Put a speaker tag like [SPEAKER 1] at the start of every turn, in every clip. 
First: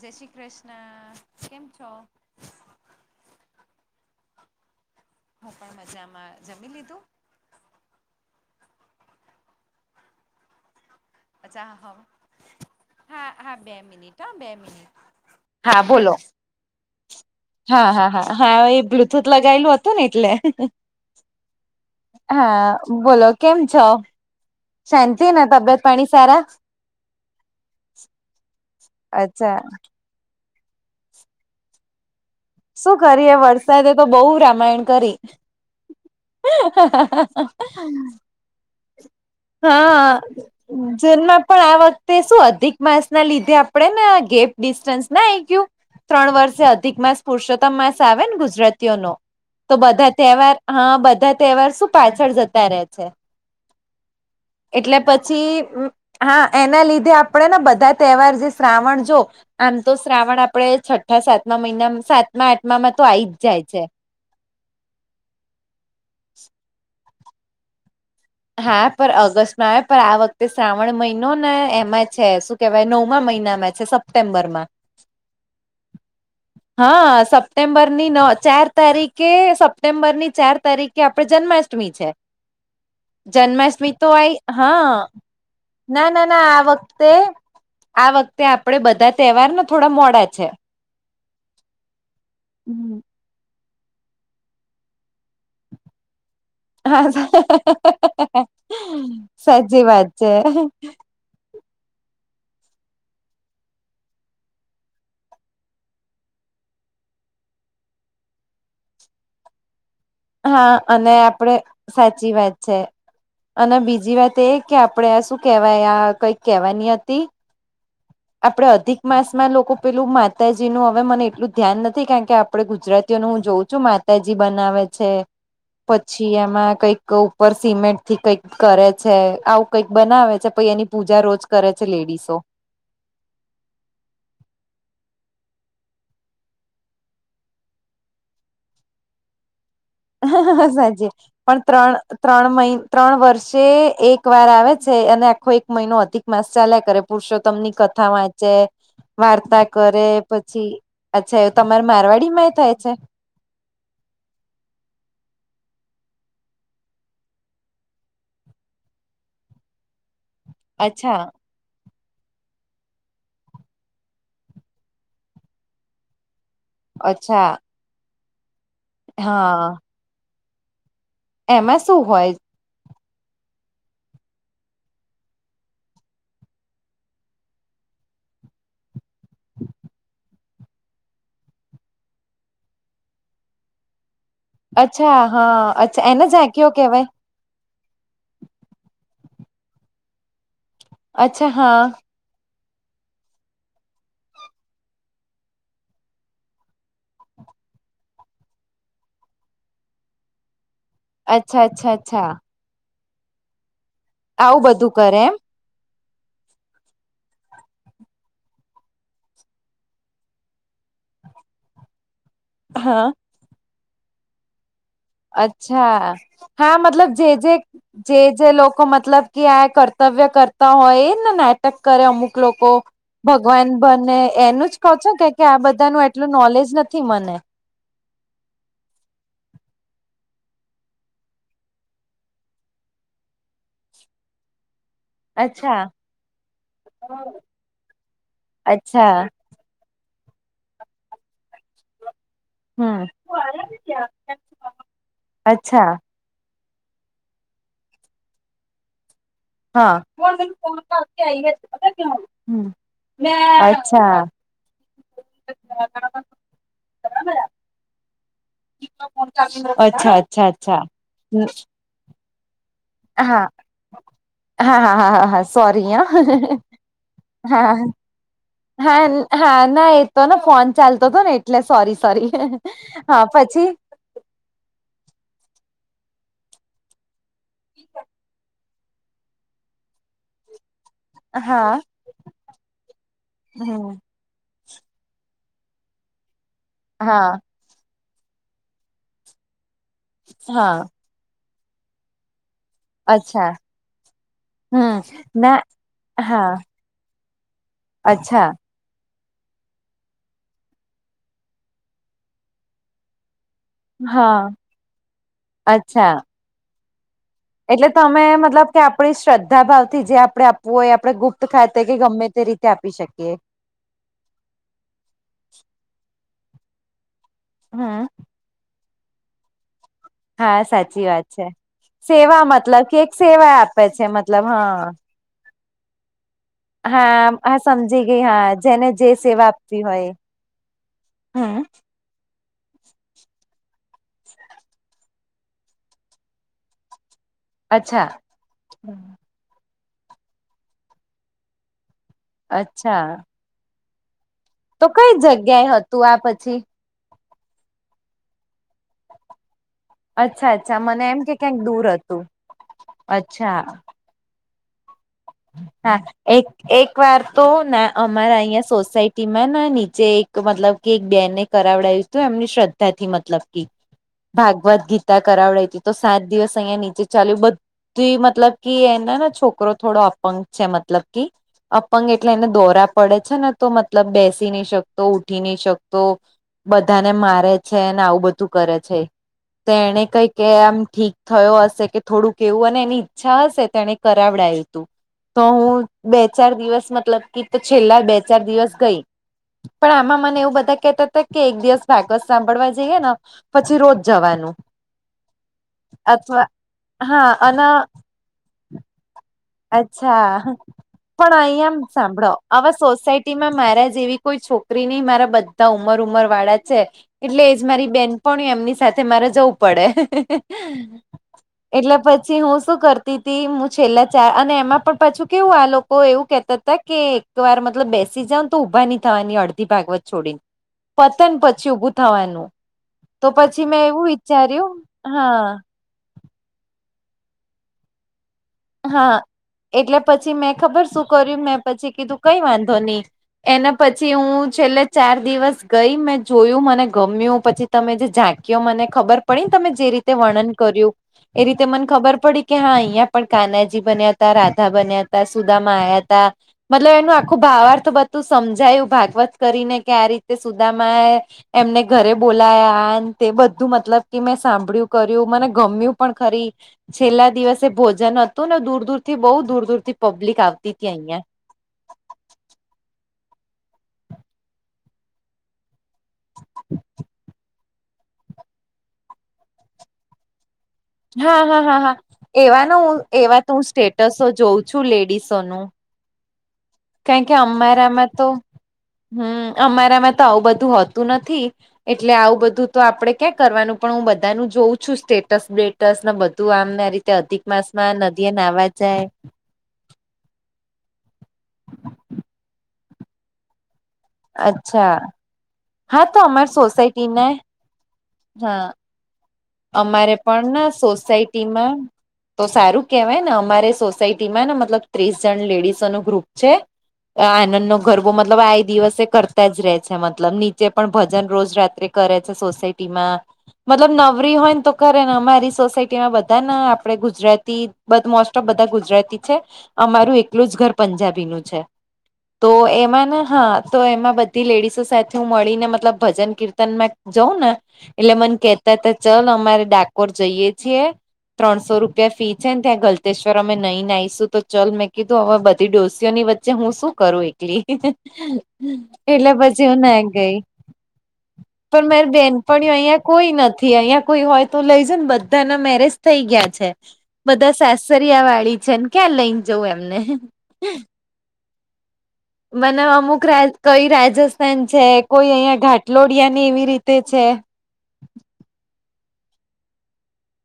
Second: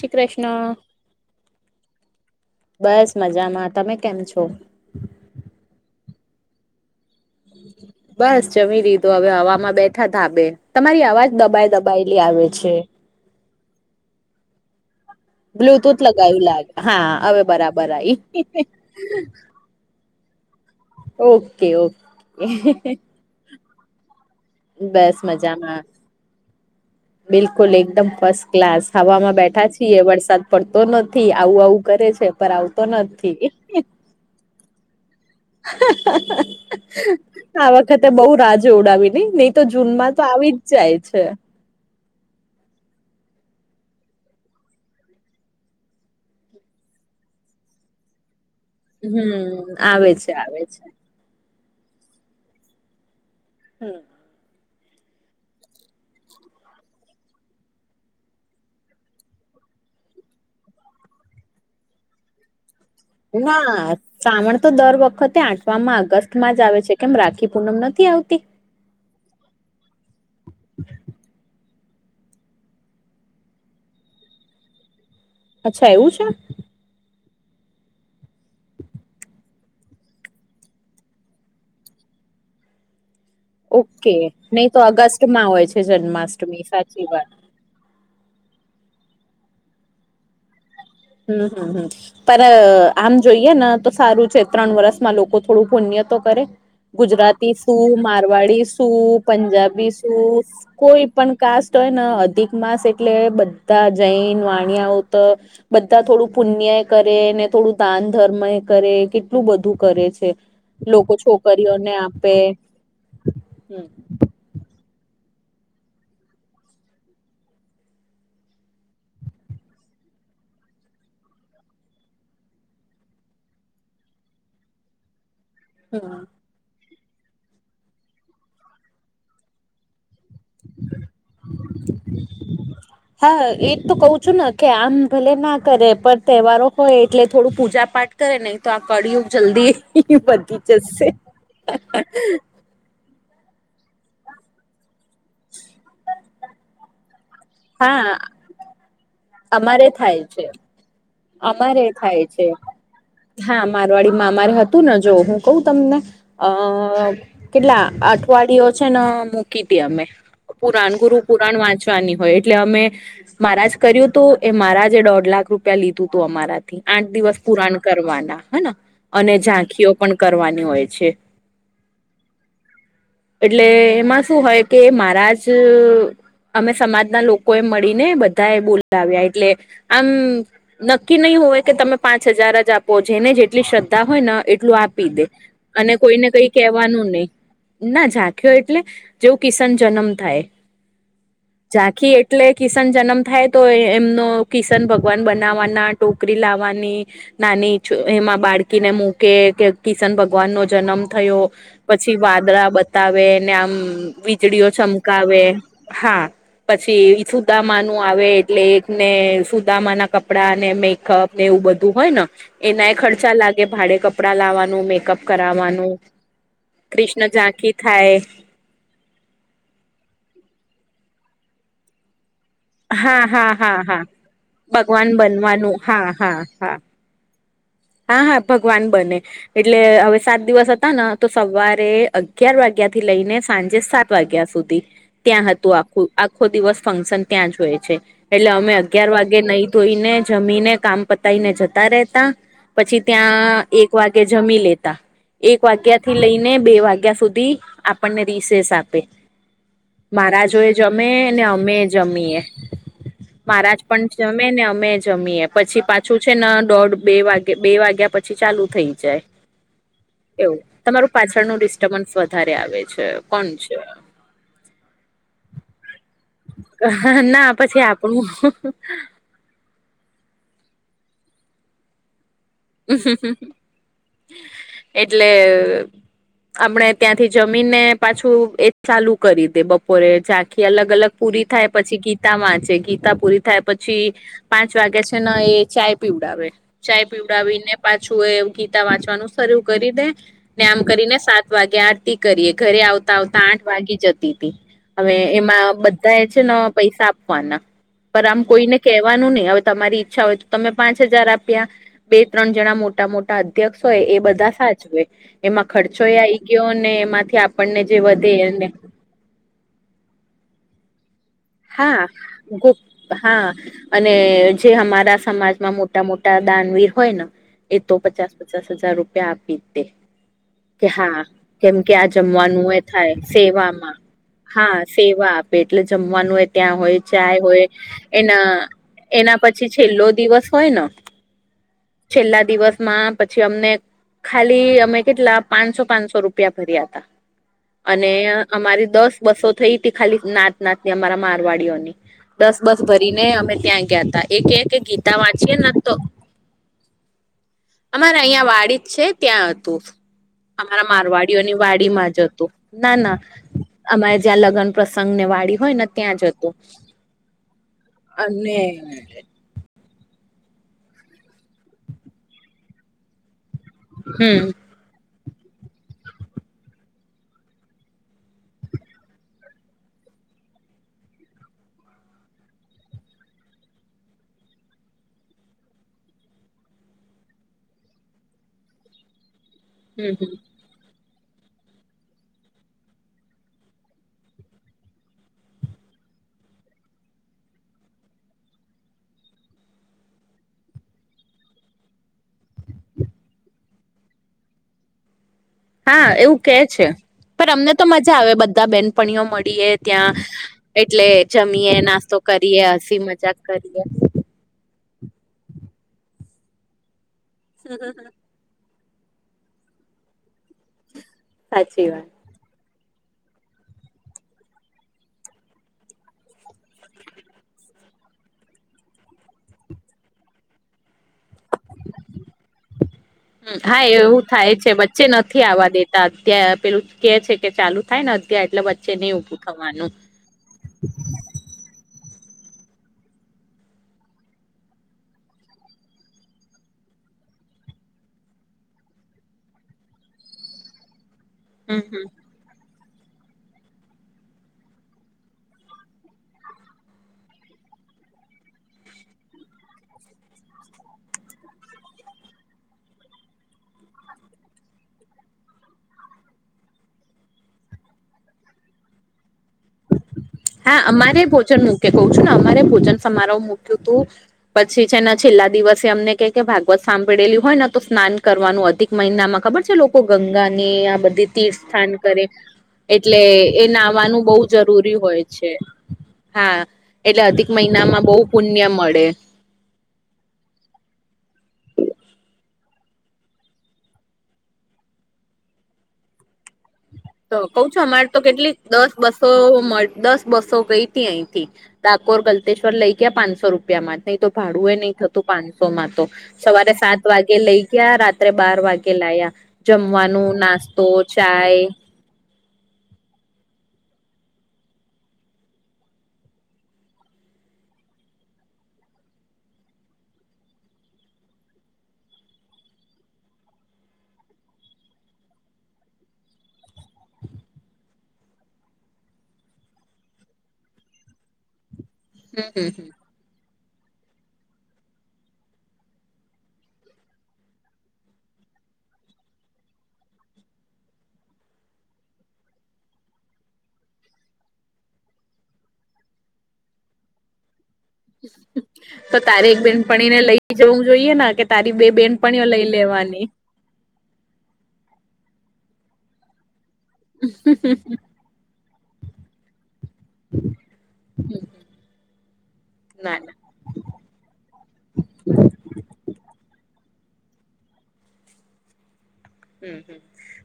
[SPEAKER 1] જય શ્રી કૃષ્ણ કેમ છો?
[SPEAKER 2] બસ મજામાં તમે કેમ છો?
[SPEAKER 1] હું પણ મજામાં જમી લીધું?
[SPEAKER 2] બસ જમી દીધું હવે હવામાં બેઠા ધાબે તમારી અવાજ દબાઈ
[SPEAKER 1] અચ્છા હ,
[SPEAKER 2] દબાયેલી આવે છે
[SPEAKER 1] હા, હા બે મિનિટ હા બે મિનિટ હા
[SPEAKER 2] બ્લુટૂથ
[SPEAKER 1] બોલો
[SPEAKER 2] લગાવ્યું લાગે હા હવે
[SPEAKER 1] હા,
[SPEAKER 2] બરાબર
[SPEAKER 1] હા,
[SPEAKER 2] આઈ
[SPEAKER 1] હા, હા એ બ્લુથુથ લગાવેલું હતું [unintelligible] એટલે
[SPEAKER 2] ઓકે ઓકે
[SPEAKER 1] હા બોલો કેમ છો?
[SPEAKER 2] બસ
[SPEAKER 1] શાંતિ ને
[SPEAKER 2] મજામાં
[SPEAKER 1] તબિયત પાણી સારા?
[SPEAKER 2] બિલકુલ એકદમ ફસ્ટ ક્લાસ હવામાં
[SPEAKER 1] અચ્છા
[SPEAKER 2] બેઠા છીએ વરસાદ પડતો નથી આવું આવું કરે છે. પર આવતો
[SPEAKER 1] શું કરીએ
[SPEAKER 2] નથી
[SPEAKER 1] વરસાદે તો બહુ રામાયણ કરી.
[SPEAKER 2] આ વખતે બહ રા જોડાવી ઉડાવી ને. તો જૂનમાં
[SPEAKER 1] હા
[SPEAKER 2] તો આવી જ જાય છે.
[SPEAKER 1] જૂનમાં પણ આ વખતે શું અધિક માસ ના લીધે આપણે ને ગેપ ડિસ્ટન્સ ના આવી ગયું. ત્રણ વર્ષે અધિક માસ પુરષોતમ માસ આવે ને ગુજરાત નો તો
[SPEAKER 2] હમ આવે
[SPEAKER 1] બધા
[SPEAKER 2] છે
[SPEAKER 1] તહેવાર
[SPEAKER 2] આવે છે
[SPEAKER 1] હા બધા તહેવાર શું પાછળ જતા રહે છે.
[SPEAKER 2] હમ
[SPEAKER 1] એટલે પછી હા એના લીધે આપણેે ને બધા તહેવાર જે શ્રાવણ જો આમ તો શ્રાવણ આપડે છઠ્ઠા સાતમા મહિના સાતમા આઠ મા મેં તો આ આવી
[SPEAKER 2] ના શ્રાવણ તો દર વખતે આઠમામાં અગસ્ટ માં જ આવે છે કેમ રાખી પૂનમ નથી આવતી
[SPEAKER 1] હા પણ ઓગસ્ટ નો આવે પણ આ વખતે શ્રાવણ મહિનો ને એમાં છે શું કેવાય નવમાં મહિનામાં છે સપ્ટેમ્બર માં
[SPEAKER 2] અચ્છા એવું છે.
[SPEAKER 1] હા સપ્ટેમ્બરની ન ચાર તારીખે સપ્ટેમ્બર ની ચાર તારીખે- કે આપડે જન્માષ્ટમી છે. જન્માષ્ટમી તો
[SPEAKER 2] ઓકે
[SPEAKER 1] આય
[SPEAKER 2] નહી તો
[SPEAKER 1] હા
[SPEAKER 2] અગસ્ટમાં હોય છે
[SPEAKER 1] ના ના ના આ
[SPEAKER 2] જન્માષ્ટમી સાચી વાત
[SPEAKER 1] વખતે- -આ વખતે આપડે બધા તહેવાર થોડા મોડા છે.
[SPEAKER 2] હમ હમ હમ [inaudible] પર
[SPEAKER 1] હમ
[SPEAKER 2] આમ જોઈએ ને તો સારું છે. ત્રણ વર્ષમાં લોકો થોડું પુણ્ય તો કરે- ગુજરાતી શું
[SPEAKER 1] હા
[SPEAKER 2] મારવાડી શું
[SPEAKER 1] સાચી
[SPEAKER 2] પંજાબી
[SPEAKER 1] વાત છે
[SPEAKER 2] શું કોઈ પણ કાસ્ટ હોય ને અધિક માસ એટલે બધા જૈન વાણિયાઓ તો બધા થોડું પુણ્ય એ કરે ને થોડું દાન ધર્મ એ કરે કેટલું બધું કરે છે.
[SPEAKER 1] હા અને
[SPEAKER 2] લોકો
[SPEAKER 1] આપડે
[SPEAKER 2] છોકરીઓને
[SPEAKER 1] સાચી
[SPEAKER 2] આપે
[SPEAKER 1] વાત છે. અને
[SPEAKER 2] હમ
[SPEAKER 1] બીજી વાત એ કે આપણેે આ શું કેવાય આ કંઈક કેહેવાની હતી. આપડે અધિક માસમાં લોકો પેલું માતાજી નું હવે મને એટલું ધ્યાન નથી કારણ કે આપડ ગુજરાતીઓને હું જોઉં છું માતાજી બનાવે છે.
[SPEAKER 2] હમ
[SPEAKER 1] પછી એમાં કઈક ઉપર સિમેન્ટ થી કઈક કરે છે આવું કઈક બનાવે છે. પછ એની પૂજા રોજ કરે છે લેડીસો [inaudible] [unintelligible]
[SPEAKER 2] હા એજ તો કું છું ને કે આમ ભલે ના કરે પણ તહેવારો હોય એટલે થોડું પૂજા પાઠ અરે નહીં તો આ ક્યું જલ્દી વધી જશે
[SPEAKER 1] સાજે પણ ત્રણ ત્રણ મહિ- ત્રણ વર્ષે એક વાર આવે છે. અને આખો એક મહિનો અધિક માસ ચાલ્યા કરે પુરુષો તમની કથા
[SPEAKER 2] હા
[SPEAKER 1] વાંચે વાર્તા
[SPEAKER 2] અમારે
[SPEAKER 1] કરે
[SPEAKER 2] થાય છે
[SPEAKER 1] પછી અચ્છા એવું
[SPEAKER 2] અમારે
[SPEAKER 1] તમારે
[SPEAKER 2] થાય
[SPEAKER 1] મારવાડી માંય થાય છે.
[SPEAKER 2] હા મારવાડી મામારે હતું ને જો હું કઉ તમને- અ કેટલા અઠવાડિયયો છે. ને મૂકી હતી અમે- પુરાણ ગુરુ
[SPEAKER 1] અચ્છા
[SPEAKER 2] પુરાણ વાંચ ની હોય એટલે અમે મારાજ કર્યું હતું. એ મારાજ દોઢ લાખ રૂપિયા લીધું તું અમારા. આઠ દિવસ
[SPEAKER 1] અચ્છા
[SPEAKER 2] પુરાણ કરવાના, હેના? અને
[SPEAKER 1] હા
[SPEAKER 2] ઝાંખીઓ પણ કરવાની હોય છે.
[SPEAKER 1] એમાં શું હોય?
[SPEAKER 2] એટલે એમાં શું હોય? કે મારા જ અમે સમાજના લોકો એ મળીને બધા એ બોલાવ્યા, એટલે આમ નક્કી નહીં હોય કે તમે પાંચ હજાર જ આપો. જેને જેટલી શ્રદ્ધા હોય ને, એ એટલું આપી
[SPEAKER 1] અચ્છા
[SPEAKER 2] દે,
[SPEAKER 1] હા
[SPEAKER 2] અને
[SPEAKER 1] અચ્છા એને
[SPEAKER 2] કોઈને કઈ
[SPEAKER 1] ઝાંકયો કેવાય
[SPEAKER 2] કહેવાનું નહીં. ના, ઝાંખ્યો એટલે જેવું કિશન જન્મ થાય,
[SPEAKER 1] અચ્છા હા
[SPEAKER 2] ઝાંખી એટલે એટલે કિશન જન્મ થાય તો એમનો કિશન ભગવાન બનાવવાના, ટોકરી લાવવાની. નાની એમાં બાળકીને મૂકે કે, કિશન ભગવાન નો જન્મ થયો
[SPEAKER 1] અચ્છા અચ્છા
[SPEAKER 2] પછી
[SPEAKER 1] અચ્છા
[SPEAKER 2] વાદળા બતાવે ને, આમ
[SPEAKER 1] આવું
[SPEAKER 2] વીજળીઓ
[SPEAKER 1] બધું કરે એમ
[SPEAKER 2] ચમકાવે. હા. પછી સુદામા નું આવે, એટલે એકને સુદામા ના કપડા ને મેકઅપ ને એવું બધું હોય ને, એનાય
[SPEAKER 1] હા
[SPEAKER 2] ખર્ચા લાગે. ભાડે કપડાં લાવવાનું, મેકઅપ કરાવવાનું
[SPEAKER 1] અચ્છા, હા. મતલબ
[SPEAKER 2] કૃષ્ણ
[SPEAKER 1] જે-જે,
[SPEAKER 2] ઝાંખી થાય
[SPEAKER 1] જે-જે લોકો, મતલબ કે આ કર્તવ્ય કરતા હોય, એ ને નાટક કરે, અમુક લોકો
[SPEAKER 2] હા હા
[SPEAKER 1] ભગવાન
[SPEAKER 2] હા હા
[SPEAKER 1] બને, એનું જ કહો
[SPEAKER 2] ભગવાન
[SPEAKER 1] છો? કે કે આ
[SPEAKER 2] બનવાનું
[SPEAKER 1] બધાનું
[SPEAKER 2] હા
[SPEAKER 1] એટલું
[SPEAKER 2] હા
[SPEAKER 1] નોલેજ
[SPEAKER 2] હા
[SPEAKER 1] નથી. કે મને
[SPEAKER 2] હા, હા. ભગવાન બને. એટલે હવે સાત દિવસ હતા ને, તો સવારે અગિયાર વાગ્યા થી લઈને સાંજે સાત વાગ્યા સુધી. ત્યાં હતું
[SPEAKER 1] અચ્છા
[SPEAKER 2] આખું આખો દિવસ ફંક્શન ત્યાં જ હોય છે, એટલે અમે અગયાર
[SPEAKER 1] અચ્છા
[SPEAKER 2] વાગે નહીં. ધોઈને, જમીને, કામ પતાઈ ને જતા રહેતા. પછી
[SPEAKER 1] હમ
[SPEAKER 2] ત્યાં એક વાગ્યે જમી લેતા. એક
[SPEAKER 1] અચ્છા
[SPEAKER 2] વાગયા થી લઈને બે વાગ્યા સુધી આપણને રિસેસ આપે.
[SPEAKER 1] હા
[SPEAKER 2] મારા જોએ જમે ને, અમે જમીએ.
[SPEAKER 1] હમ
[SPEAKER 2] મહારાજ પણ
[SPEAKER 1] અચ્છા
[SPEAKER 2] જમે ને અમે જમીએ. પછી પાછું છે ને, દોઢ- બે વાગે બે વાગ્યા પછી ચાલુ થઈ જાય.
[SPEAKER 1] અચ્છા અચ્છા
[SPEAKER 2] એવું
[SPEAKER 1] અચ્છા
[SPEAKER 2] તમારું પાછળનું? વધારે આવે છે,
[SPEAKER 1] હા
[SPEAKER 2] કોણ છે?
[SPEAKER 1] હા, હા, હા, હા, હા. સોરી! હા,
[SPEAKER 2] ના
[SPEAKER 1] હા.
[SPEAKER 2] પછી આપણું
[SPEAKER 1] હા, ના, એતો ને ફોન ચાલતો હતો ને, એટલે સોરી, સોરી, હે.
[SPEAKER 2] એટલે આપણે ત્યાંથી જમીન ને પાછું એ ચાલુ કરી દે. બપોરે ઝાંખી અલગ અલગ. પૂરી થાય.
[SPEAKER 1] હા
[SPEAKER 2] પછી ગીતામાં છે. ગીતા પૂરી થાય
[SPEAKER 1] હમ
[SPEAKER 2] પછી પાંચ વાગ્યા છે ને, એ ચાય પીવડાવે. ચાય
[SPEAKER 1] હા
[SPEAKER 2] પીવડાવીને પાછું એ ગીતા વાંચવાનું શરૂ કરી દે ને. આમ
[SPEAKER 1] હા
[SPEAKER 2] કરીને સાત વાગે, આઠ કરીએ. ઘરે આવતા આવતા
[SPEAKER 1] અચ્છા
[SPEAKER 2] આઠ વાગી જતી હતી.
[SPEAKER 1] હમ
[SPEAKER 2] હવે
[SPEAKER 1] ના
[SPEAKER 2] એમાં બધા એ છે
[SPEAKER 1] હા
[SPEAKER 2] ને પૈસા આપવાના પર આમ
[SPEAKER 1] અચ્છા
[SPEAKER 2] કોઈને કહેવાનું નહીં. હવે તમારી ઈચ્છા હોય તો તમે પાંચ હજાર આપ્યા. બે-ત્રણ જણા મોટા મોટા અધ્યક્ષ હોય, એ
[SPEAKER 1] હા
[SPEAKER 2] બધા સાચા હોય. એમાં ખર્ચો
[SPEAKER 1] અચ્છા
[SPEAKER 2] એ આવી ગયો ને, એમાંથી આપ.
[SPEAKER 1] એટલે તમે, મતલબ કે, આપડી શ્રદ્ધા ભાવ થી જે આપડે આપવું હોય, આપણે ગુપ્ત તો ખાતે કે
[SPEAKER 2] હા
[SPEAKER 1] ગમે તે રીતે
[SPEAKER 2] ગુ
[SPEAKER 1] આપી શકીએ.
[SPEAKER 2] હા અને જે અમારા સમાજમાં મોટા મોટા દાનવીર હોય ને, એ તો
[SPEAKER 1] હમ
[SPEAKER 2] પચાસ પચાસ હજાર રૂપિયા આપી દે.
[SPEAKER 1] હા
[SPEAKER 2] કે
[SPEAKER 1] સાચી
[SPEAKER 2] હા,
[SPEAKER 1] વાત છે
[SPEAKER 2] કેમ કે આ
[SPEAKER 1] સેવા
[SPEAKER 2] જમવાનું એ
[SPEAKER 1] મતલબ કે એક
[SPEAKER 2] થાય,
[SPEAKER 1] સેવા આપે
[SPEAKER 2] સેવામાં.
[SPEAKER 1] છે મતલબ
[SPEAKER 2] હા, સેવા. પેટલે જમવાનું. ત્યાં હોય,
[SPEAKER 1] હા
[SPEAKER 2] ચાય
[SPEAKER 1] હા
[SPEAKER 2] હોય.
[SPEAKER 1] સમજી ગઈ
[SPEAKER 2] એના
[SPEAKER 1] હા જેને જે
[SPEAKER 2] એના પછી છેલ્લો દિવસ હોય ને
[SPEAKER 1] હમ.
[SPEAKER 2] છેલ્લા દિવસ માં પછી અમને ખાલી અમે કેટલા પાંચસો-પાંચસો રૂપિયા ભર્યા હતા.
[SPEAKER 1] અચ્છા
[SPEAKER 2] અને અમારી દસ બસો થઈ હતી ખાલી નાત નાત ની અમારા મારવાડીઓની દસ બસ ભરી
[SPEAKER 1] અચ્છા
[SPEAKER 2] ને અમે ત્યાં ગયા હતા એક એક
[SPEAKER 1] કઈ
[SPEAKER 2] ગીતા
[SPEAKER 1] જગ્યાએ
[SPEAKER 2] વાંચીએેને તો
[SPEAKER 1] હતું તો આ પછી
[SPEAKER 2] અમારે અહિયાં વાડી જ છે ત્યાં હતું
[SPEAKER 1] અચ્છા અચ્છા
[SPEAKER 2] અમારા
[SPEAKER 1] મને એમ કે
[SPEAKER 2] મારવાડીઓની
[SPEAKER 1] ક્યાંક દૂર
[SPEAKER 2] વાડી માં જ હતું ના ના
[SPEAKER 1] અચ્છા
[SPEAKER 2] અમારે જ્યાં લગન પ્રસંગ ને વાત
[SPEAKER 1] હા એક એક વાર તો ના અમારા
[SPEAKER 2] અને
[SPEAKER 1] અહિયાં સોસાયટી મેં નીચે એક મતલબ કે એક બેનને કરાવડાયું હતું એમની શ્રદ્ધા થી મતલબ કે
[SPEAKER 2] હમ
[SPEAKER 1] ભાગવદત ગીતા કરાવડાઈ હતી તો સાત દિવસ અહિયાંયા નીચે ચાલ્યું બધુ ત મતલબ કે એને ને છોકરો થોડો અપંગ છે મતલબ કે અપંગ એટલે એને દોરા પડે છે ને તો મતલબ બેસી નહી શકતો ઉઠી નહી શકતો બધાને મારે છે આવું બધું કરે છે તો એને
[SPEAKER 2] હમ
[SPEAKER 1] કઈ કે આમ ઠીક થયો હશે કે થોડુંક એવું અને એની ઈચ્છા હશે એને કરાવડાય તું તો હું બે ચાર દિવસ મતલબ કે તો છેલ્લા બે ચાર દિવસ ગઈ પણ આમાં મને એવું બધા કેતા હતા કે એક દિવસ ભાગવત સાંભળવા જઈએ ને પછી રોજ જવાનું
[SPEAKER 2] હા, એવું
[SPEAKER 1] અથવા
[SPEAKER 2] કે છે,
[SPEAKER 1] હા
[SPEAKER 2] પણ
[SPEAKER 1] અને
[SPEAKER 2] અમને તો મજા આવે બધા બેનપણીઓ મળ
[SPEAKER 1] અચ્છા, પણ અહીંયા
[SPEAKER 2] જમીએ
[SPEAKER 1] આમ
[SPEAKER 2] નાસ્તો
[SPEAKER 1] સાંભળો અવ
[SPEAKER 2] કરીએ હસી મજાક
[SPEAKER 1] સોસાયટીમાં
[SPEAKER 2] કરીએ
[SPEAKER 1] મારા જેવી કોઈ છોકરી ની, મારા બધા ઉંમર-ઉંમર વાળા છે એટલે એજ મારી બેન પણીઓ એમની સાથે મારે જવું પડે,
[SPEAKER 2] સાચી
[SPEAKER 1] એટલે
[SPEAKER 2] વાત
[SPEAKER 1] પ છી હુ શું કરતી તી મુ છેલ્લે ચા અને એમાં પણ પાછું કેવું આ લોકો એવું કેહતા તા કે એકવાર મતલબ બેસી જાવન તો ઊભા નઈ થવાની અડ ધી ભાગવત છોડી ન, પત ન પછી ઉભું થવાનું. તો
[SPEAKER 2] હમ,
[SPEAKER 1] પછી
[SPEAKER 2] હા
[SPEAKER 1] મેં
[SPEAKER 2] એવું થાય છે,
[SPEAKER 1] વિચાર્યું
[SPEAKER 2] વચ્ચે
[SPEAKER 1] હા
[SPEAKER 2] નથી આવા દે તા ત્યા પેલું કે છે કે ચાલુ થાય ન અત્યા એટલે વચ્ચે
[SPEAKER 1] હા
[SPEAKER 2] ની ઊભું થવાનું.
[SPEAKER 1] એટલે પછી મેં ખબર શું કર્યું? મેં પછી કીધું કઈ વાંધો ની. એના પછી હું છેલ્લે ચાર દિવસ ગઈ, મેં જોયું, મને ગમ્યું પછી તમે જે ઝાંક્યો મને ખબર પડીન તમે જે રીતે વર્ણન કર્યું એ રીતે
[SPEAKER 2] હમ
[SPEAKER 1] મને
[SPEAKER 2] હમ
[SPEAKER 1] ખબર પડી કે હા અહિયા પણ કાનાજી બન્યા તા, રાધા બન્યા તા, સુદામા આયા તા મતલબ એમનું આખું ભાાવર્થ બધું સમજાયું ભાગવત કરીને કે, આ રીતે સુદામા એમને ઘરે બોલાયા આન તે બધું મતલબ કે, મેં સાંભળ્યું કર્યું, મને ગમ્યું પણ ખરી. છેલ્લા દિવસે ભોજન હતું ને દૂર-દૂરથી બઉ દૂર-દૂરથી
[SPEAKER 2] હા, અમારેય ભોજન મૂકે, કઉ છું ને અમારે ભોજન સમારોહ મૂક્યું તું. પછી છેને છેલ્લા દિવસે અમને કે કે, ભાગવત સાંભળેલું હોય ને તો સ્નાન કરવાનું, અધિક મહિનામાં ખબર છે, લોકો ગંગાને બધી
[SPEAKER 1] હા
[SPEAKER 2] તીર્થ
[SPEAKER 1] હા હા
[SPEAKER 2] સ્થાન
[SPEAKER 1] હા.
[SPEAKER 2] કરે
[SPEAKER 1] એવાનો હું
[SPEAKER 2] એટલે
[SPEAKER 1] એવા તો હું
[SPEAKER 2] એ નાવાનું
[SPEAKER 1] સ્ટેટસો
[SPEAKER 2] બઉ
[SPEAKER 1] જોઉં છું
[SPEAKER 2] જરૂરી હોય. છે
[SPEAKER 1] લેડીસોનું.
[SPEAKER 2] હા, એટલે
[SPEAKER 1] કારણ કે
[SPEAKER 2] અધિક મહિનામાં
[SPEAKER 1] અમારામાં
[SPEAKER 2] બઉ
[SPEAKER 1] તો
[SPEAKER 2] પુણ્ય મળે.
[SPEAKER 1] હમ અમારામાં તો આવું બધું હોતુ નથી. એટલે આવું બધું તો આપડે ક્યાં કરવાનું પણ હું બધાનું જોઉં છું, સ્ટેટસ બેટસને બધું આમ મેરી
[SPEAKER 2] તો કઉ છું, અમારે તો કેટલી દસ બસો મળ દસ બસો ગઈતી અહીંથી ડાકોર ગલ્તેશ્વર લઈ ગયા પાનસો રૂપિયામાં. નઈ તો ભાડુંય નઈ
[SPEAKER 1] અચ્છા
[SPEAKER 2] થતું પાનસોમાં તો
[SPEAKER 1] હા અમાર
[SPEAKER 2] સવારે સાત
[SPEAKER 1] સોસાયટી ને
[SPEAKER 2] વાગે લઈ ગયા રાત્રે બાર
[SPEAKER 1] હા.
[SPEAKER 2] વાગે કે લાયા,
[SPEAKER 1] અમારે
[SPEAKER 2] જમવાનું,
[SPEAKER 1] પણ ને
[SPEAKER 2] નાસ્તો, ચાય
[SPEAKER 1] સોસાયટીમાં તો સારું કેહેવાયને અમારે સોસાયટીમાં ને મતલબ ત્રીસ જન લેડીસોનું ગ્રુપ છે એ આનંદનો ગરબો મતલબ આ દિવસે કરતા જ રહે છે મતલબ, નીચે પણ ભજન રોજ રાત્રે કરે છે સોસાયટીમાં, મતલબ નવ ફ્રી હોય ન તો કરે ને અમારી સોસાયટીમાં બધાન આપડે ગુજરાતી બ મોસ્ટ ઓફ બધા ગુજરાતી છે અમારું એકલું જ ઘર પંજાબીનું છે, તો
[SPEAKER 2] હમ હમ હમ
[SPEAKER 1] એમાં ન હા તો એમાં બધી લેડીસો સાથે હું મળીને મતલબ ભજન કીર્તનમાં જઉ ને એટલે મન કેતા તા ચલ અમારે ડાકોર જઈએ છીએ ત્રણસો રૂપિયા ફી છે ને ત્યાં ગલતેશ્વર અમે નઈન આઈશું તો ચલ, મેં કીધું અવે બધી ડોસીઓની વ ચે હું શું કરું એકલી.
[SPEAKER 2] તો
[SPEAKER 1] એટલે
[SPEAKER 2] તારે એક
[SPEAKER 1] પછી હું ના
[SPEAKER 2] બેનપણીને
[SPEAKER 1] ગઈ,
[SPEAKER 2] લઈ જવું જોઈએ ને કે તારી
[SPEAKER 1] પણ
[SPEAKER 2] બે
[SPEAKER 1] મારી
[SPEAKER 2] લઈ
[SPEAKER 1] બેનપણીઓ અહિયા
[SPEAKER 2] લેવાની
[SPEAKER 1] કોઈ નથી અહિયાં કોઈ હોય તો લઈ જવ ન બધાના મેરેજ થઈ ગયા છે. બધા સાસરિયા વાળી છે ન, ક્યાં લઈન જવ એમને.
[SPEAKER 2] હમ.
[SPEAKER 1] મને અમુક રા કઈ રાજસ્થાન છે, કોઈ અહિયાં ઘાટલોડિયાને એવી રીતે છે.
[SPEAKER 2] હમ્મ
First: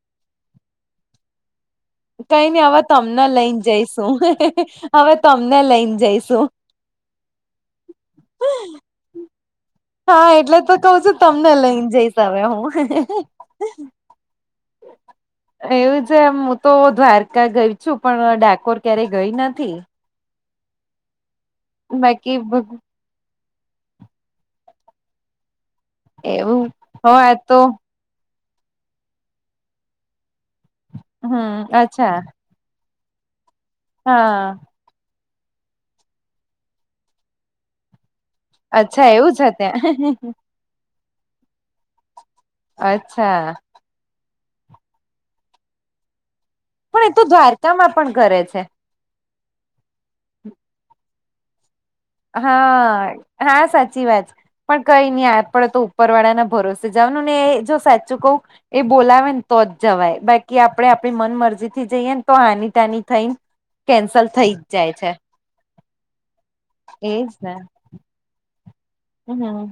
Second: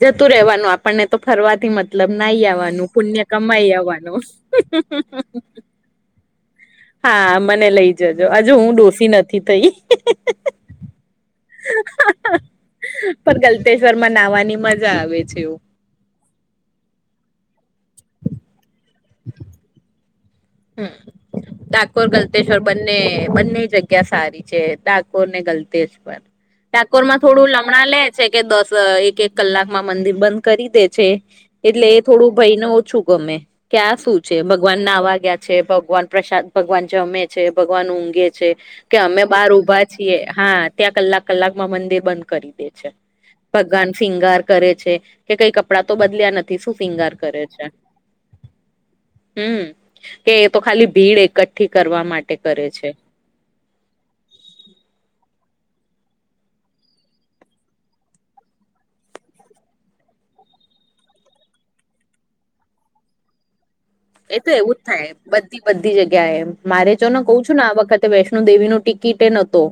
[SPEAKER 2] જતું રેવાનું આપણને તો ફરવાથી મથ મતલબ નાહી
[SPEAKER 1] કઈ નઈ હવે
[SPEAKER 2] આવાનું પુણ્ય
[SPEAKER 1] તમને
[SPEAKER 2] કમાઈ આવવાનું.
[SPEAKER 1] ના લઈને જઈશું.
[SPEAKER 2] હા મને લઈ જજો હજુ હું ડોસી નથી થઈ.
[SPEAKER 1] હા, એટલે તો કઉ છું, તમને લઈન જઈશ હવે હું.
[SPEAKER 2] ગલ્તેશ્વરમાં નાવાની મજા આવે છે એવુ.
[SPEAKER 1] તે મુ તો દ્વારકા ગઈ છું, પણ ડાકોર ક્યારેય ગઈ નથી.
[SPEAKER 2] હમ, ડાકોર
[SPEAKER 1] બાકી
[SPEAKER 2] ગલ્તેશ્વર બન્ને-બન્ને જગ ક્યા સારી છે, ડાકોરને ગલતેશ્વર.
[SPEAKER 1] એવું હો
[SPEAKER 2] ડાકોરમાં
[SPEAKER 1] આ
[SPEAKER 2] થોડું
[SPEAKER 1] તો
[SPEAKER 2] લમણા લે છે કે દસ એક-એક કલાકમાં મંદિર બન કરી દે છે
[SPEAKER 1] હમ
[SPEAKER 2] એટલે એ
[SPEAKER 1] અચ્છા
[SPEAKER 2] થોડું ભયને ઓછું ગમે કેયા શું છે
[SPEAKER 1] હા
[SPEAKER 2] ભગવાન નાવા ગયા છે ભગવાન પ્રશાંત ભગવાન જમે છે ભગવાન ઊઘે છે કે
[SPEAKER 1] અચ્છા
[SPEAKER 2] અમે
[SPEAKER 1] એવું છે
[SPEAKER 2] બાર ઉભા
[SPEAKER 1] ત્યાં
[SPEAKER 2] છીએ હા. ત્યાં કલાક કલાક માં મંદિર બંધ કરી દે છે
[SPEAKER 1] અચ્છા
[SPEAKER 2] ભગવાન શિંગાર કરે છે કે કઈ કપડાં તો બદલ્યા. [unintelligible]
[SPEAKER 1] એ તો દ્વારકા માં પણ કરે છે.
[SPEAKER 2] હમ્મ. કે એ તો ખાલી ભીડ એકઠી કરવા માટે કરે છે
[SPEAKER 1] હા હા સાચી વાત પણ કઈ નહી આ પડે તો ઉપર વાળા ના ભરોસે જાવનું ને જો સાચું કવું. એ બોલાવે ને તો જ જવાય બાકી આપડણે આપણી મન મરજી થી જઈએને તો હાની ટાની થાઈ. કેન્સલ
[SPEAKER 2] એ તો
[SPEAKER 1] થઈ જ
[SPEAKER 2] એવું
[SPEAKER 1] જાય
[SPEAKER 2] થાય
[SPEAKER 1] છે
[SPEAKER 2] બધી બધી જગ્યા એમ મારે ચો ને કહ છું ને આ વખતે વૈષ્ણો દેવી નો ટિકિટ એ
[SPEAKER 1] હમ
[SPEAKER 2] નતો.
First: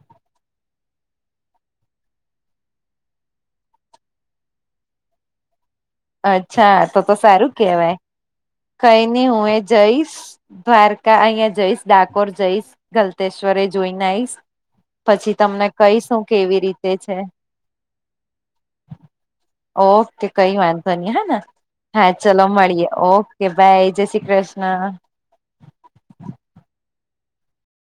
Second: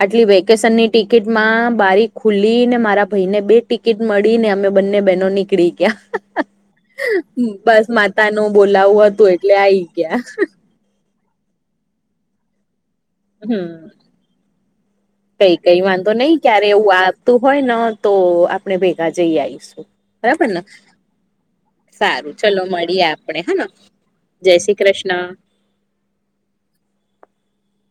[SPEAKER 2] આટલી વેકેશનની ટિકિટ માં બારીક ખુલી ને મારા ભાઈ ને બે ટિકિટ મળી ને અમે બંને બહેનો નીકળી ગયા.
[SPEAKER 1] અચ્છા તો તો સારું
[SPEAKER 2] બસ
[SPEAKER 1] કેહેવાય
[SPEAKER 2] માતા નું
[SPEAKER 1] કઈ
[SPEAKER 2] બોલાવું
[SPEAKER 1] નહી
[SPEAKER 2] હતું
[SPEAKER 1] હું
[SPEAKER 2] એટલે
[SPEAKER 1] એ
[SPEAKER 2] આઈ
[SPEAKER 1] જઈશ
[SPEAKER 2] ગયા
[SPEAKER 1] દ્વારકા અહિયાં જઈશ ડાકોર જઈશ ગલતશ્વર એ
[SPEAKER 2] હમ
[SPEAKER 1] જોઈને આવીશ.
[SPEAKER 2] કઈ કઈ વાંધો નઈ ક્યારે એવું
[SPEAKER 1] રીતે છે
[SPEAKER 2] આવતું હોય ને તો આપણે ભેગા જઈ આવીઈશું.
[SPEAKER 1] તે કઈ વાંધો નહી હા હા
[SPEAKER 2] સારું
[SPEAKER 1] ચલો મળીએ
[SPEAKER 2] આપણે
[SPEAKER 1] ઓકે
[SPEAKER 2] હેને
[SPEAKER 1] બાય જય શ્રી
[SPEAKER 2] જય શ્રી
[SPEAKER 1] કૃષ્ણ.